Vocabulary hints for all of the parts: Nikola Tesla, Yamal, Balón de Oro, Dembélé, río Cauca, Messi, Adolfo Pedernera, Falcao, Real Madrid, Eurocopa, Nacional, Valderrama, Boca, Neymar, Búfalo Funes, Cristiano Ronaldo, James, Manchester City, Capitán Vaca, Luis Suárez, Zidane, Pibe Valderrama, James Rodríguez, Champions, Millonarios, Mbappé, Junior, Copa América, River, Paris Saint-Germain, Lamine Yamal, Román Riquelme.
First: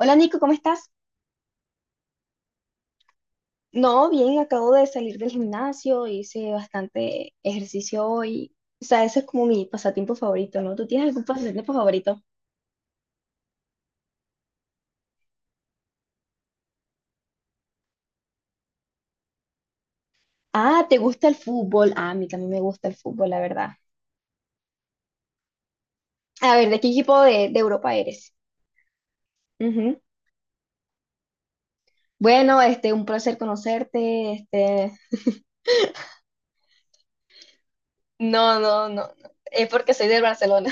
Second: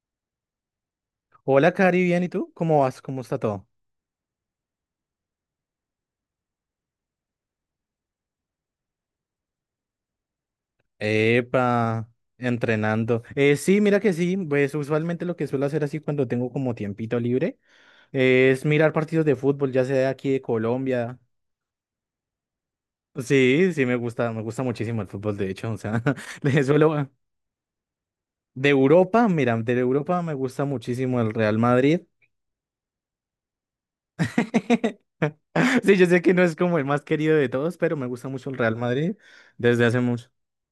Hola Nico, ¿cómo estás? Hola, Cari, bien, ¿y tú? ¿Cómo vas? ¿Cómo está todo? No, bien, acabo de salir del gimnasio, hice bastante ejercicio hoy. O sea, ese es como mi pasatiempo favorito, ¿no? ¿Tú tienes algún pasatiempo Epa, favorito? entrenando. Sí, mira que sí, pues usualmente lo que suelo hacer así cuando tengo como tiempito libre es mirar partidos de fútbol, ya sea de aquí de Ah, ¿te Colombia. gusta el fútbol? Ah, a mí también me gusta el fútbol, la verdad. Sí, sí, me gusta muchísimo el fútbol, de hecho, o sea, A le ver, ¿de qué suelo... equipo de Europa eres? De Europa, mira, de Ujú. Europa me gusta muchísimo el Real Madrid. Bueno, este, un placer conocerte, este. Sí, yo sé que no es como el más querido de todos, pero me gusta mucho el No, Real no, no, no, Madrid es desde porque hace soy de mucho. Barcelona.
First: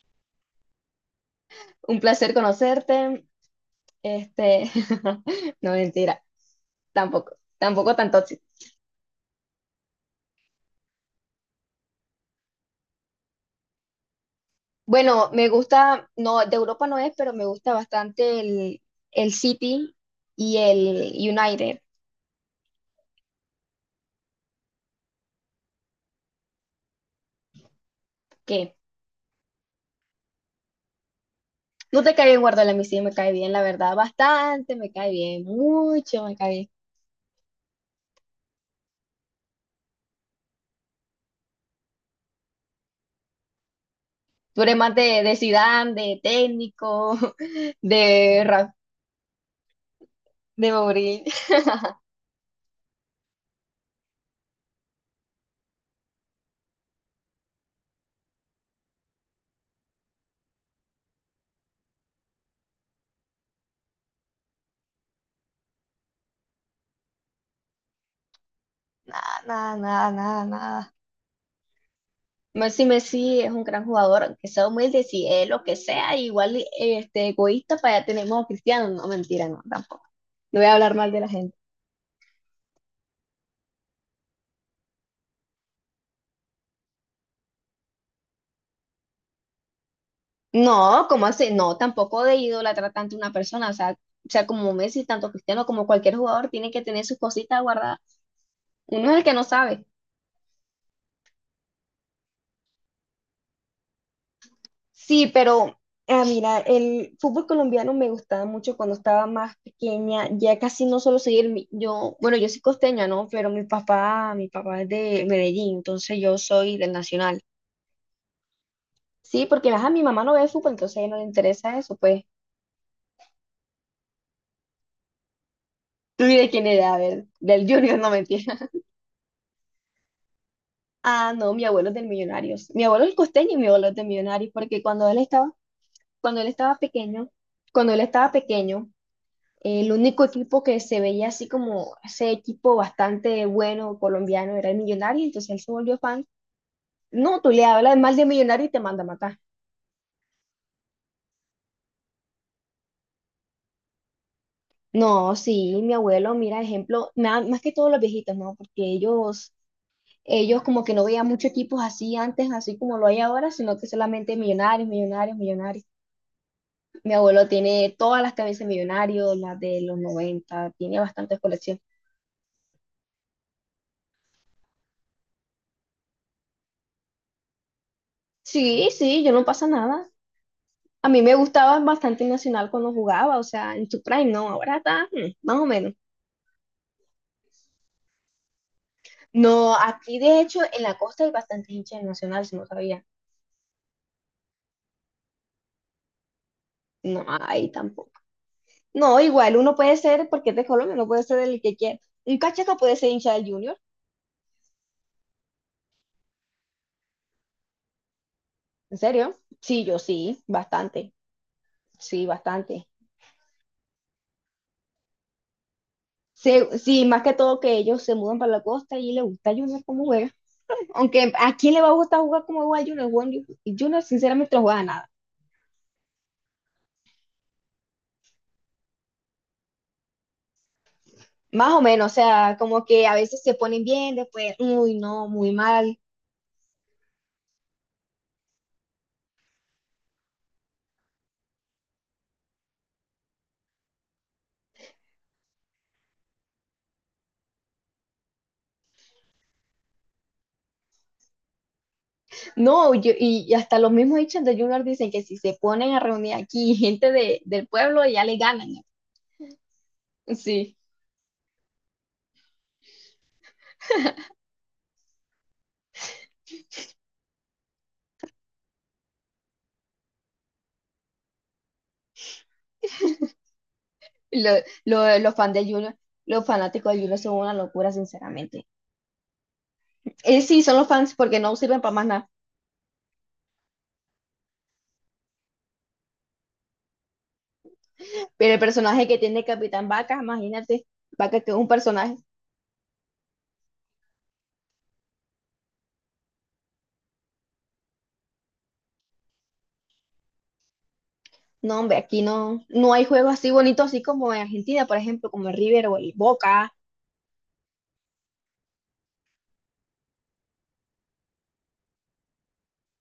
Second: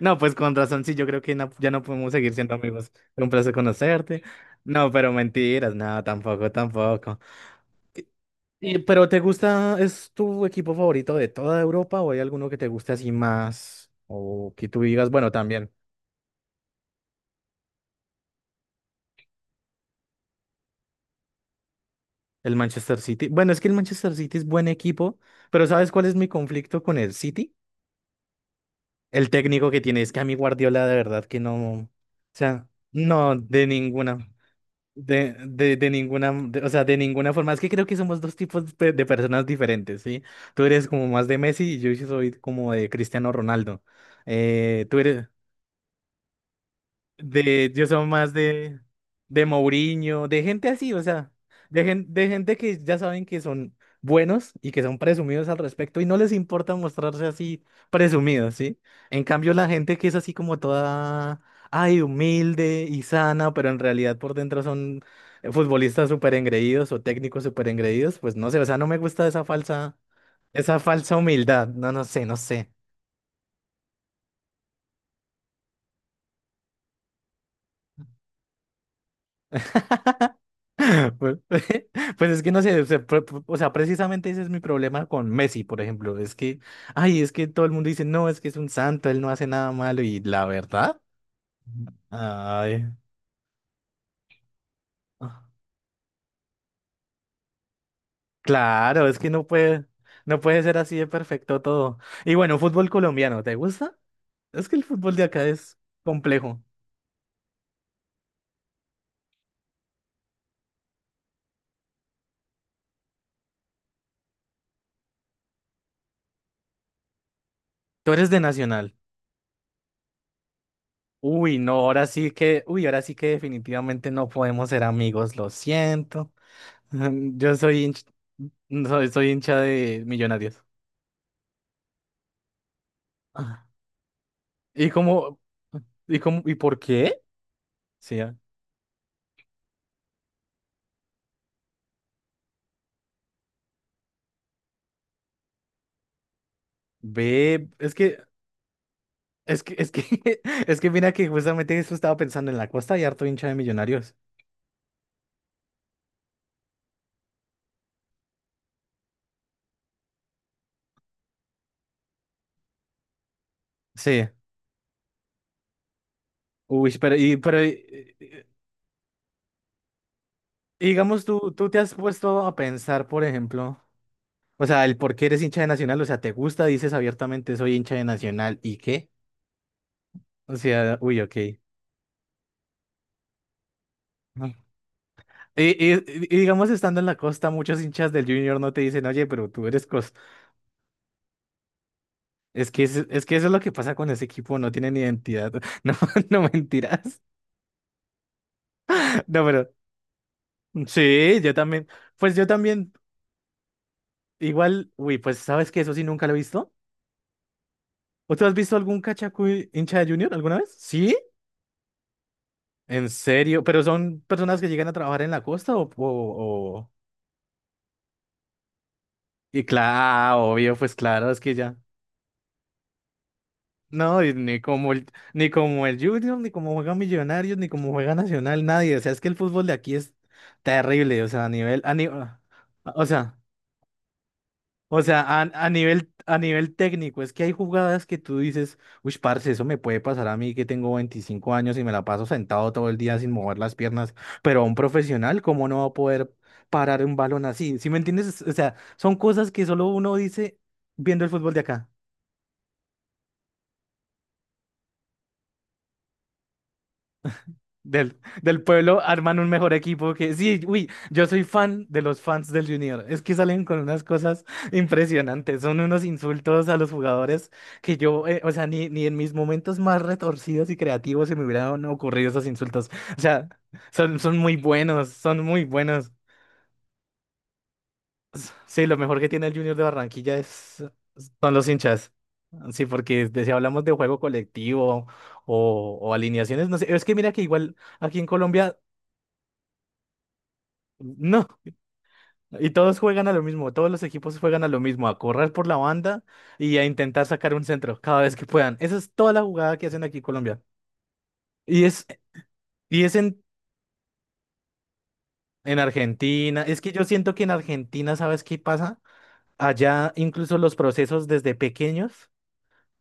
No, pues con razón, sí, yo creo que ya no Un podemos placer seguir siendo amigos. Fue conocerte, un placer conocerte. este. No, pero No, mentiras, no, mentira, tampoco, tampoco. tampoco, tampoco Y- tanto. Pero ¿te gusta, es tu equipo favorito de toda Europa o hay alguno que te guste así más? O que tú digas, Bueno, bueno, me también gusta, no, de Europa no es, pero me gusta bastante el, City y el United, el Manchester City. Bueno, es que el Manchester City es buen equipo, pero ¿sabes cuál es mi conflicto con el City? que El técnico que tiene, es que a mí Guardiola de verdad que no, o no te cae bien sea, Guardiola, a mí sí me cae no, bien, la de verdad, ninguna. bastante, me cae De, bien, de, de mucho ninguna, me cae o bien. sea, de ninguna forma. Es que creo que somos dos tipos de personas diferentes, ¿sí? Tú eres como más de Messi y yo sí soy como de Cristiano Ronaldo. Tú eres Eh, más tú de, eres, de Zidane, de técnico, yo soy más de Ra- de Mourinho, de gente de así, o Mourinho, sea, de gente que ya saben que son buenos y que son presumidos al respecto y no les importa mostrarse así presumidos, ¿sí? En cambio, la gente que es así como toda, ay, humilde y sana, pero en realidad por dentro son futbolistas súper engreídos o técnicos súper engreídos, pues no sé, o sea, no me gusta nada, nada, nada, nada, esa nada. falsa humildad, no, no sé, no sé. Messi, Messi es un gran jugador, aunque sea humilde, si es lo que sea, igual este, egoísta, para allá tenemos a Cristiano, no, mentira, no, tampoco. No voy a hablar mal de la Pues, gente. pues es que no sé, o sea, o sea, precisamente ese es mi problema con Messi, por ejemplo. Es que, ay, es que todo el mundo dice, no, es que es un santo, él no hace nada malo. Y la verdad, No, ¿cómo así? No, tampoco de ay, idolatrar tanto a una persona. O sea, como Messi, tanto ah, Cristiano como cualquier jugador, tiene que tener sus cositas guardadas. claro, Uno es es el que que no no sabe. puede, no puede ser así de perfecto todo. Y bueno, fútbol colombiano, ¿te gusta? Es que el fútbol de Sí, acá pero es ah, mira, complejo. el fútbol colombiano me gustaba mucho cuando estaba más pequeña, ya casi no solo seguir, yo, bueno, yo soy costeña, ¿no? Pero mi papá es de Medellín, entonces yo soy del Nacional. Tú eres de Nacional. Sí, porque ajá, mi mamá no ve fútbol, entonces a ella no le Uy, no, interesa eso, ahora pues. sí que, uy, ahora sí que definitivamente no podemos ser amigos, lo ¿Tú siento. y de quién era? A ver, Yo del soy Junior, hincha, no mentira. soy hincha de Millonarios. Ah, no, mi abuelo es del Millonarios. Mi abuelo es costeño y Ah. mi abuelo es de Millonarios, porque ¿Y cómo? ¿Y cuando cómo? él ¿Y estaba por qué? pequeño, cuando él Sí, estaba ah. pequeño, el único equipo que se veía así como ese equipo bastante bueno colombiano era el Millonario, entonces él se volvió fan. No, tú le Ve, es hablas mal que, de Millonario y te manda a matar. es que, es que, es que mira que justamente eso estaba pensando en la costa y harto hincha de Millonarios. No, sí, mi abuelo, mira, ejemplo, más que todos los viejitos, ¿no? Porque ellos como que no veían muchos equipos así antes, así como lo hay ahora, sino que Sí. solamente Millonarios, Millonarios, Millonarios. Uy, Mi abuelo tiene todas las camisas millonarios, las de los 90. y Tiene digamos, bastantes tú te colecciones. has puesto a pensar, por ejemplo, o sea, el por qué eres hincha de Nacional, o sea, te gusta, dices abiertamente, soy hincha de Nacional, ¿y Sí, qué? sí, yo no pasa nada. O sea, A uy, mí me ok. gustaba bastante Nacional cuando jugaba, o sea, en su prime, no, ahora está más o Y, menos. y- y- digamos, estando en la costa, muchos hinchas del Junior no te dicen, oye, pero tú No, eres cos... aquí de hecho en la costa hay bastante hinchas de Nacional, si no Es que, sabía. es que eso es lo que pasa con ese equipo, no tienen identidad. No, no mentiras. No, ahí tampoco. No, No, igual pero uno puede ser, porque es de Colombia, no puede ser sí, yo el que también. quiera. Pues Un yo cachaca también, puede ser hincha del Junior, igual, uy, pues sabes que eso sí nunca lo he visto. ¿O tú has visto ¿en algún serio? cachacu Sí, yo hincha de Junior sí, alguna vez? bastante, Sí, sí, bastante. en serio. Pero son personas que llegan a trabajar en la costa o- Sí, más que todo que ellos se mudan para la costa y le gusta a Y Junior cómo juega. claro, obvio, pues claro, Aunque es que a quién ya. le va a gustar jugar como juega Junior, Junior No, y sinceramente ni no juega como el, nada. ni como el Junior, ni como juega Millonarios, ni como juega Nacional, nadie. O sea, es que el fútbol de aquí es terrible. O sea, a Más o nivel, a ni- menos, o sea, como que a veces se ponen bien, después, uy, o sea, no, muy mal. A nivel técnico, es que hay jugadas que tú dices, uy, parce, eso me puede pasar a mí que tengo 25 años y me la paso sentado todo el día sin mover las piernas. Pero a un profesional, ¿cómo no va a poder parar un balón así? ¿Sí me entiendes? O sea, son cosas que solo uno dice viendo el fútbol de acá. No, y hasta los mismos hinchas de Junior dicen que si se ponen a reunir aquí gente de, del pueblo, Del, ya le del ganan. pueblo arman un mejor equipo ¿No? que... Sí, Sí, uy, yo soy fan de los fans del Junior. Es que salen con unas cosas impresionantes. Son unos insultos a los jugadores que yo, o sea, ni en mis momentos más retorcidos y creativos se me hubieran ocurrido esos insultos. O sea, son lo- muy buenos, los son fans de muy Junior, buenos. los fanáticos de Junior son una locura, sinceramente. Sí, lo mejor que tiene el Junior de Barranquilla Sí, son los fans porque no son los sirven para más hinchas. nada. Sí, porque si hablamos de juego colectivo o alineaciones, no sé, es que mira que igual aquí en Pero el Colombia... personaje que tiene Capitán Vaca, imagínate, Vaca No, que es un personaje. y todos juegan a lo mismo, todos los equipos juegan a lo mismo, a correr por la banda y a intentar sacar un centro cada vez que puedan. Esa es toda la jugada que hacen aquí en Colombia. No, Y hombre, es, aquí no, no y hay es juegos en, así bonitos, así como en Argentina, por ejemplo, como el en River o el Argentina. Boca. Es que yo siento que en Argentina, ¿sabes qué pasa? Allá incluso los procesos desde pequeños,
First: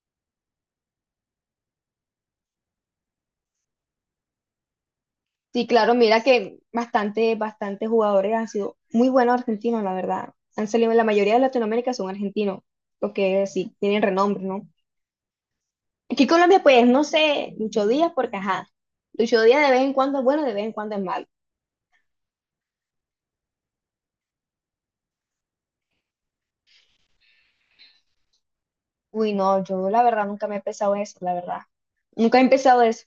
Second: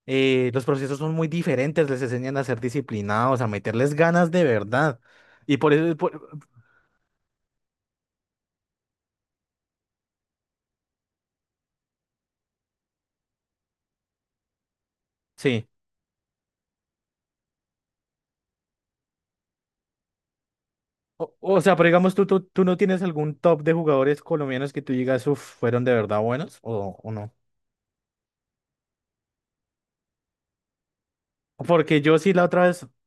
los procesos son muy diferentes, les enseñan a ser disciplinados, a meterles ganas de verdad. Y Sí, por claro, eso, mira que bastante, bastantes jugadores han sido muy buenos argentinos, la verdad. Han salido, la mayoría de Latinoamérica son argentinos, porque sí, tienen renombre, ¿no? sí. Aquí en Colombia, pues, no sé, Lucho Díaz, porque ajá, Lucho Díaz de vez en cuando es bueno, de vez en cuando es malo. O sea, pero digamos, ¿tú no tienes algún top de jugadores colombianos que tú digas, uff, fueron de verdad buenos o no? Uy, no, yo la verdad nunca me he pensado eso, la verdad. Porque yo sí Nunca he empezado eso.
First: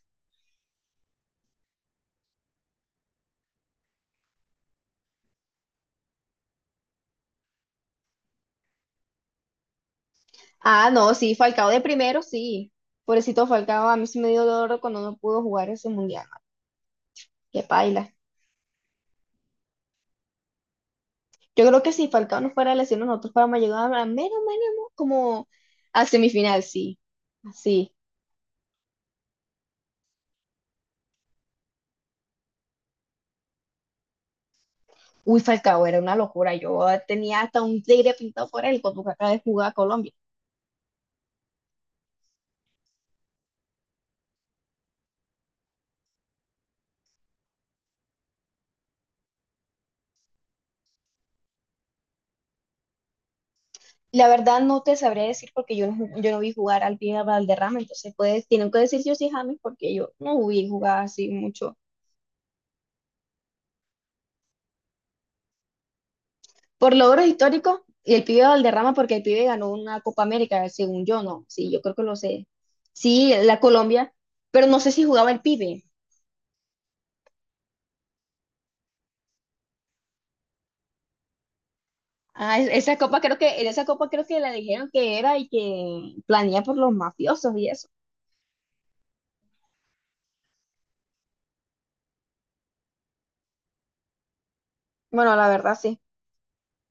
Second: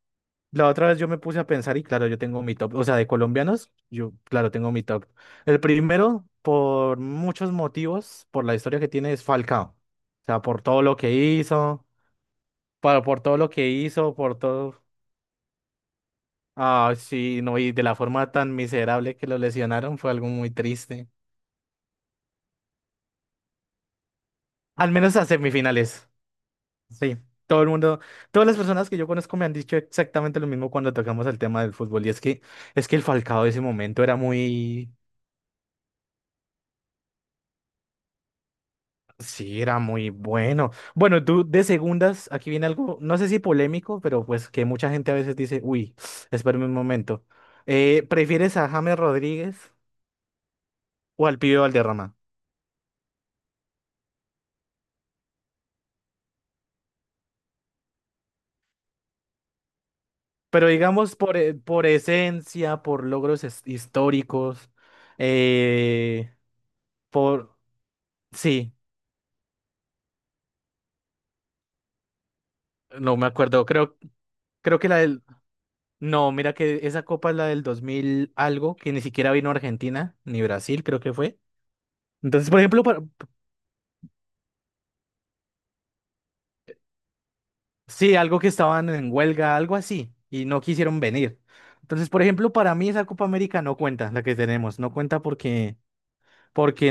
la otra vez yo me puse a pensar y claro, yo tengo mi top, o sea, de colombianos, yo claro, tengo mi top. El primero, por muchos motivos, por la historia que tiene, es Falcao. O sea, por todo Ah, lo que no, sí, Falcao de hizo, primero, sí. Por todo Pobrecito lo que Falcao, a mí hizo, sí me por dio dolor todo, cuando no pudo jugar ese mundial. ah, sí, no, Qué y de la paila. forma tan miserable que lo lesionaron, fue algo muy triste. Yo creo que si Falcao no fuera lesionado, nosotros fuéramos llegado a menos, menos, Al menos a como a semifinales, semifinal, sí. sí. Todo el Así. mundo, todas las personas que yo conozco me han dicho exactamente lo mismo cuando tocamos el tema del fútbol, y es que, el Falcao de ese momento era muy. Uy, Falcao, era una locura. Yo tenía hasta un tigre pintado por él cuando acaba de Sí, jugar a era muy Colombia. bueno. Bueno, tú de segundas, aquí viene algo, no sé si polémico, pero pues que mucha gente a veces dice, uy, espérame un momento. ¿Prefieres a James Rodríguez o al Pibe Valderrama? La verdad no te sabría decir porque yo no vi jugar al pie Valderrama, entonces pues tienen que decir yo sí James porque yo no vi Pero jugar digamos así por, mucho. por esencia, por logros históricos, eh, Por logros por... históricos y el pibe Sí, Valderrama porque el pibe ganó una Copa América, según yo, no, sí, yo creo que lo sé. no me Sí, la acuerdo, creo, Colombia, pero no creo que sé la si del... jugaba el pibe. No, mira que esa copa es la del 2000 algo, que ni siquiera vino a Argentina, ni Brasil, creo que fue. Entonces, Ah, por ejemplo, esa copa creo que, en esa copa creo que la dijeron que era y que planía por los mafiosos y eso. sí, algo que estaban en huelga, algo así, y no quisieron venir. Entonces, por ejemplo, para mí esa Copa América no cuenta, la que tenemos, no cuenta Bueno, la porque, verdad sí. porque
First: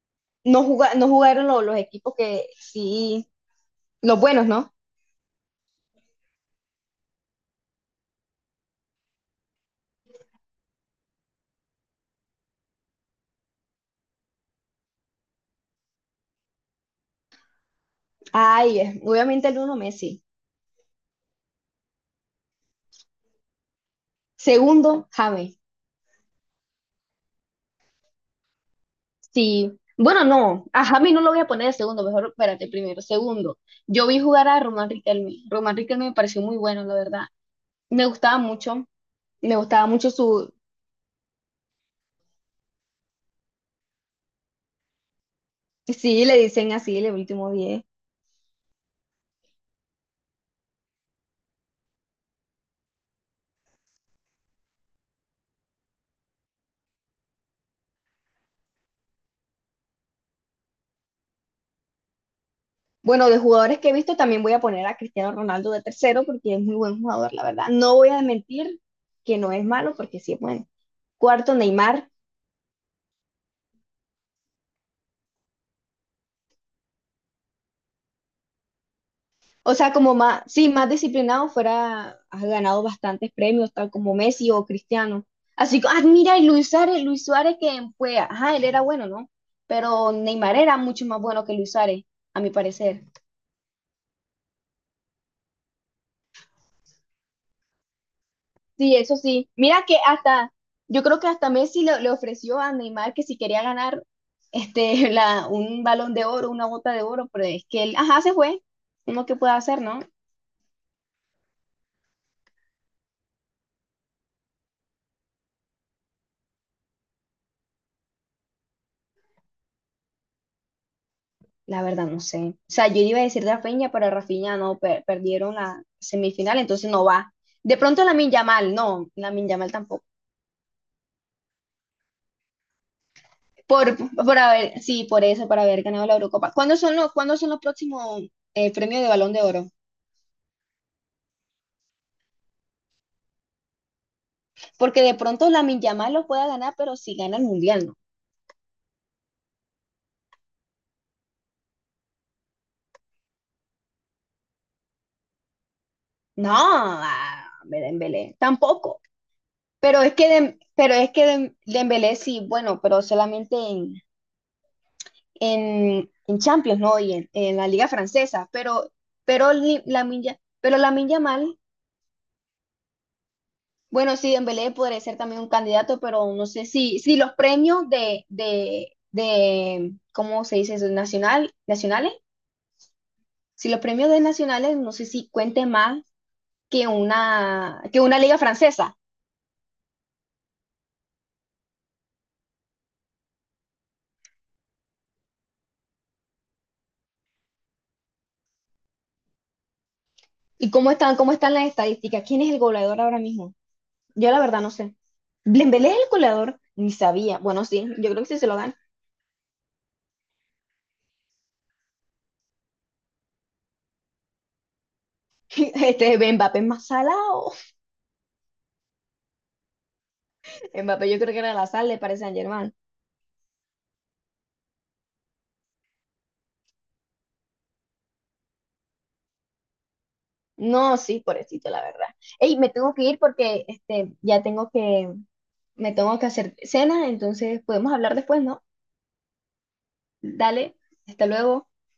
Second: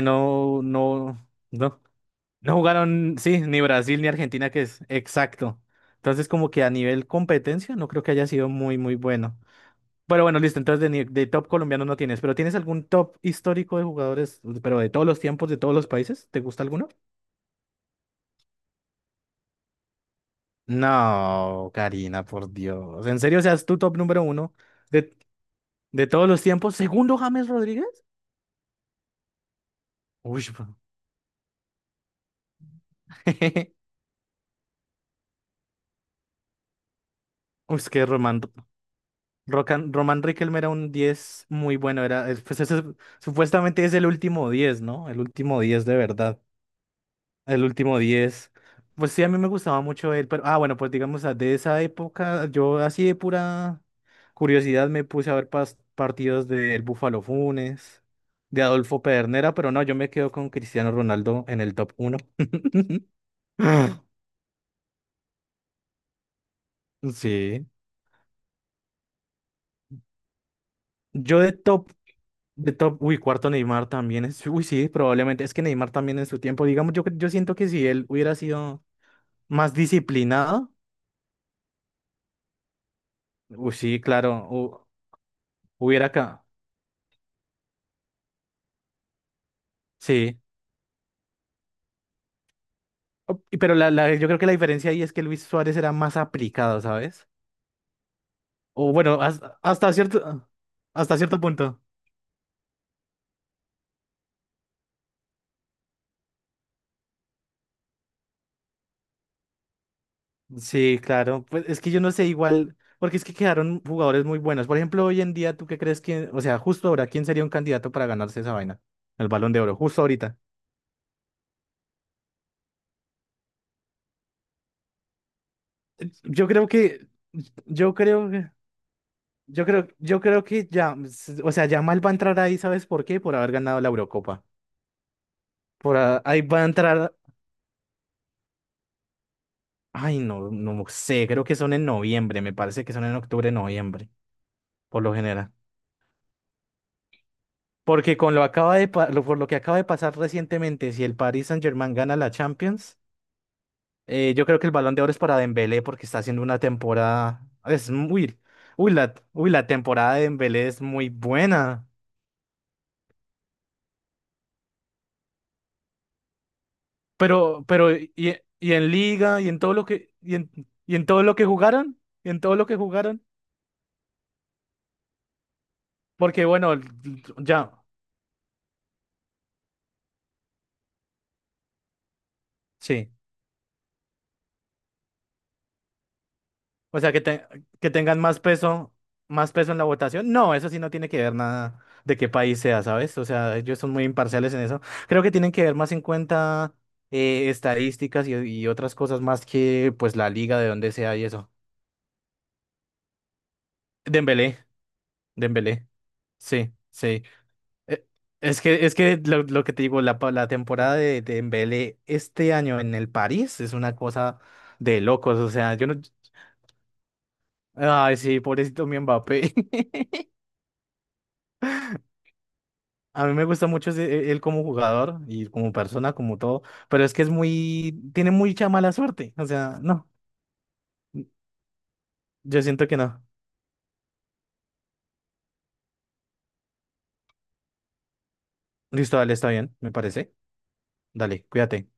No no, no no, jugaron los no, equipos que no jugaron, sí, sí, ni Brasil ni los buenos, Argentina, que ¿no? es exacto. Entonces, como que a nivel competencia, no creo que haya sido muy, muy bueno. Pero bueno, listo, entonces de, de top colombiano no tienes, pero ¿tienes algún top histórico de jugadores, pero de todos los tiempos, de todos los países? ¿Te gusta alguno? Ay, obviamente el uno Messi. No, Karina, por Dios. ¿En serio seas tu top número uno? Segundo, James. De todos los tiempos, segundo James Rodríguez. Sí, bueno, Uy, no, bro. a James no lo voy a poner de segundo, mejor espérate, primero. Segundo, yo vi jugar a Román Riquelme. Román Riquelme me pareció muy bueno, la verdad. Uy, es Me que gustaba Román, mucho, me gustaba Rocan- mucho Román su, Riquelme era un 10 muy bueno. Era, pues supuestamente es el último diez, ¿no? El último 10 de sí, le verdad. dicen así, el último El 10. último diez. Pues sí, a mí me gustaba mucho él, pero ah, bueno, pues digamos ah, de esa época, yo así de pura curiosidad me puse a ver partidos del Búfalo Funes, de Adolfo Pedernera, pero no, yo me quedo con Cristiano Ronaldo en el top uno. Bueno, de jugadores que he visto también voy a poner a Cristiano Ronaldo de tercero porque es muy buen jugador, la verdad. Sí. No voy a mentir que no es malo porque sí es bueno. Yo Cuarto, Neymar. de top, uy, cuarto Neymar también es, uy, sí, probablemente, es que Neymar también en su tiempo, digamos, yo siento que si él hubiera sido más O sea, como más, sí, disciplinado, más disciplinado fuera, has ganado bastantes premios, uy, tal sí, como claro, Messi o Cristiano. Así que, ah, hubiera mira, y acá, Luis Suárez, Luis Suárez que fue, ajá, él era bueno, ¿no? Pero sí. Neymar era mucho más bueno que Luis Suárez, a mi parecer. Y pero yo creo que la diferencia ahí es que Luis Suárez era más aplicado, ¿sabes? O Sí, eso bueno, sí. Mira que hasta, yo hasta creo que cierto hasta punto. Messi le ofreció a Neymar que si quería ganar este, un balón de oro, una bota de oro, pero es que él, ajá, se fue. Uno que puede hacer, ¿no? Sí, claro, pues es que yo no sé igual, porque es que quedaron jugadores muy buenos. Por ejemplo, hoy en día, ¿tú qué crees que, o sea, justo ahora, quién sería un candidato para ganarse esa vaina? El Balón de Oro, justo ahorita. La verdad, no sé. O sea, yo iba a decir Rafinha, pero Rafinha no, perdieron la Yo semifinal, creo entonces no que, va. De yo pronto creo Lamine que, Yamal, no, Lamine Yamal tampoco. yo creo que ya, o sea, Yamal va a entrar ahí, ¿sabes por qué? Por haber ganado la Por Eurocopa. haber, sí, por eso, por haber Por ganado la ahí Eurocopa. va a ¿Cuándo son los, entrar, cuándo son los próximos premios de Balón de Oro? ay, no, no sé, creo que son en noviembre, me parece que son en octubre, noviembre, Porque por lo de pronto general. Lamine Yamal lo pueda ganar, pero si gana el Mundial, no. Porque con lo acaba de, pa- lo- por lo que acaba de pasar recientemente, si el Paris Saint-Germain gana la Champions, yo creo que el Balón de Oro es para Dembélé porque está haciendo No, una ah, temporada, es Dembélé, muy, tampoco. Uy, la Pero es temporada de que, Dembélé es muy buena. Dembélé sí, bueno, pero solamente en en Champions, ¿no? Y en Pero, la Liga pero, y, Francesa, y pero, en liga, pero Li- Lamine Ya- pero y en Lamine todo lo que Yamal, jugaron, y en todo lo que jugaron, bueno, sí, Dembélé podría ser también un candidato, pero porque no sé bueno, si los ya, premios de, ¿cómo se dice eso? Nacional, nacionales, sí. si los premios de nacionales, no sé si cuente más que O sea, que, una, que que una tengan liga francesa. más peso en la votación. No, eso sí no tiene que ver nada de qué país sea, ¿sabes? O sea, ellos son muy imparciales en eso. Creo que tienen que ver más en cuenta estadísticas y otras cosas más que pues la liga de ¿Y cómo donde están, sea y cómo eso. están las estadísticas? ¿Quién es el goleador ahora mismo? Yo la Dembélé, verdad no sé. Dembélé. ¿Dembélé es el goleador? Sí, Ni sí. sabía. Bueno, sí, Eh, yo creo que sí se lo Es gana. que, es que lo que te digo, la temporada de Dembélé este año en el París es una cosa de locos. O sea, yo no. Este Mbappé es más salado. Ay, sí, pobrecito mi Mbappé. Mbappé yo creo que era la sal de Paris Saint-Germain. A mí me gusta mucho él como jugador y como persona, como todo. Pero es que es muy. Tiene mucha mala suerte. O sea, no. No, sí, pobrecito, la verdad. Ey, Yo me siento tengo que que ir no. porque este, me tengo que hacer cena, entonces podemos hablar después, ¿no? Listo, dale, está bien, me parece. Dale, hasta Dale, luego. cuídate.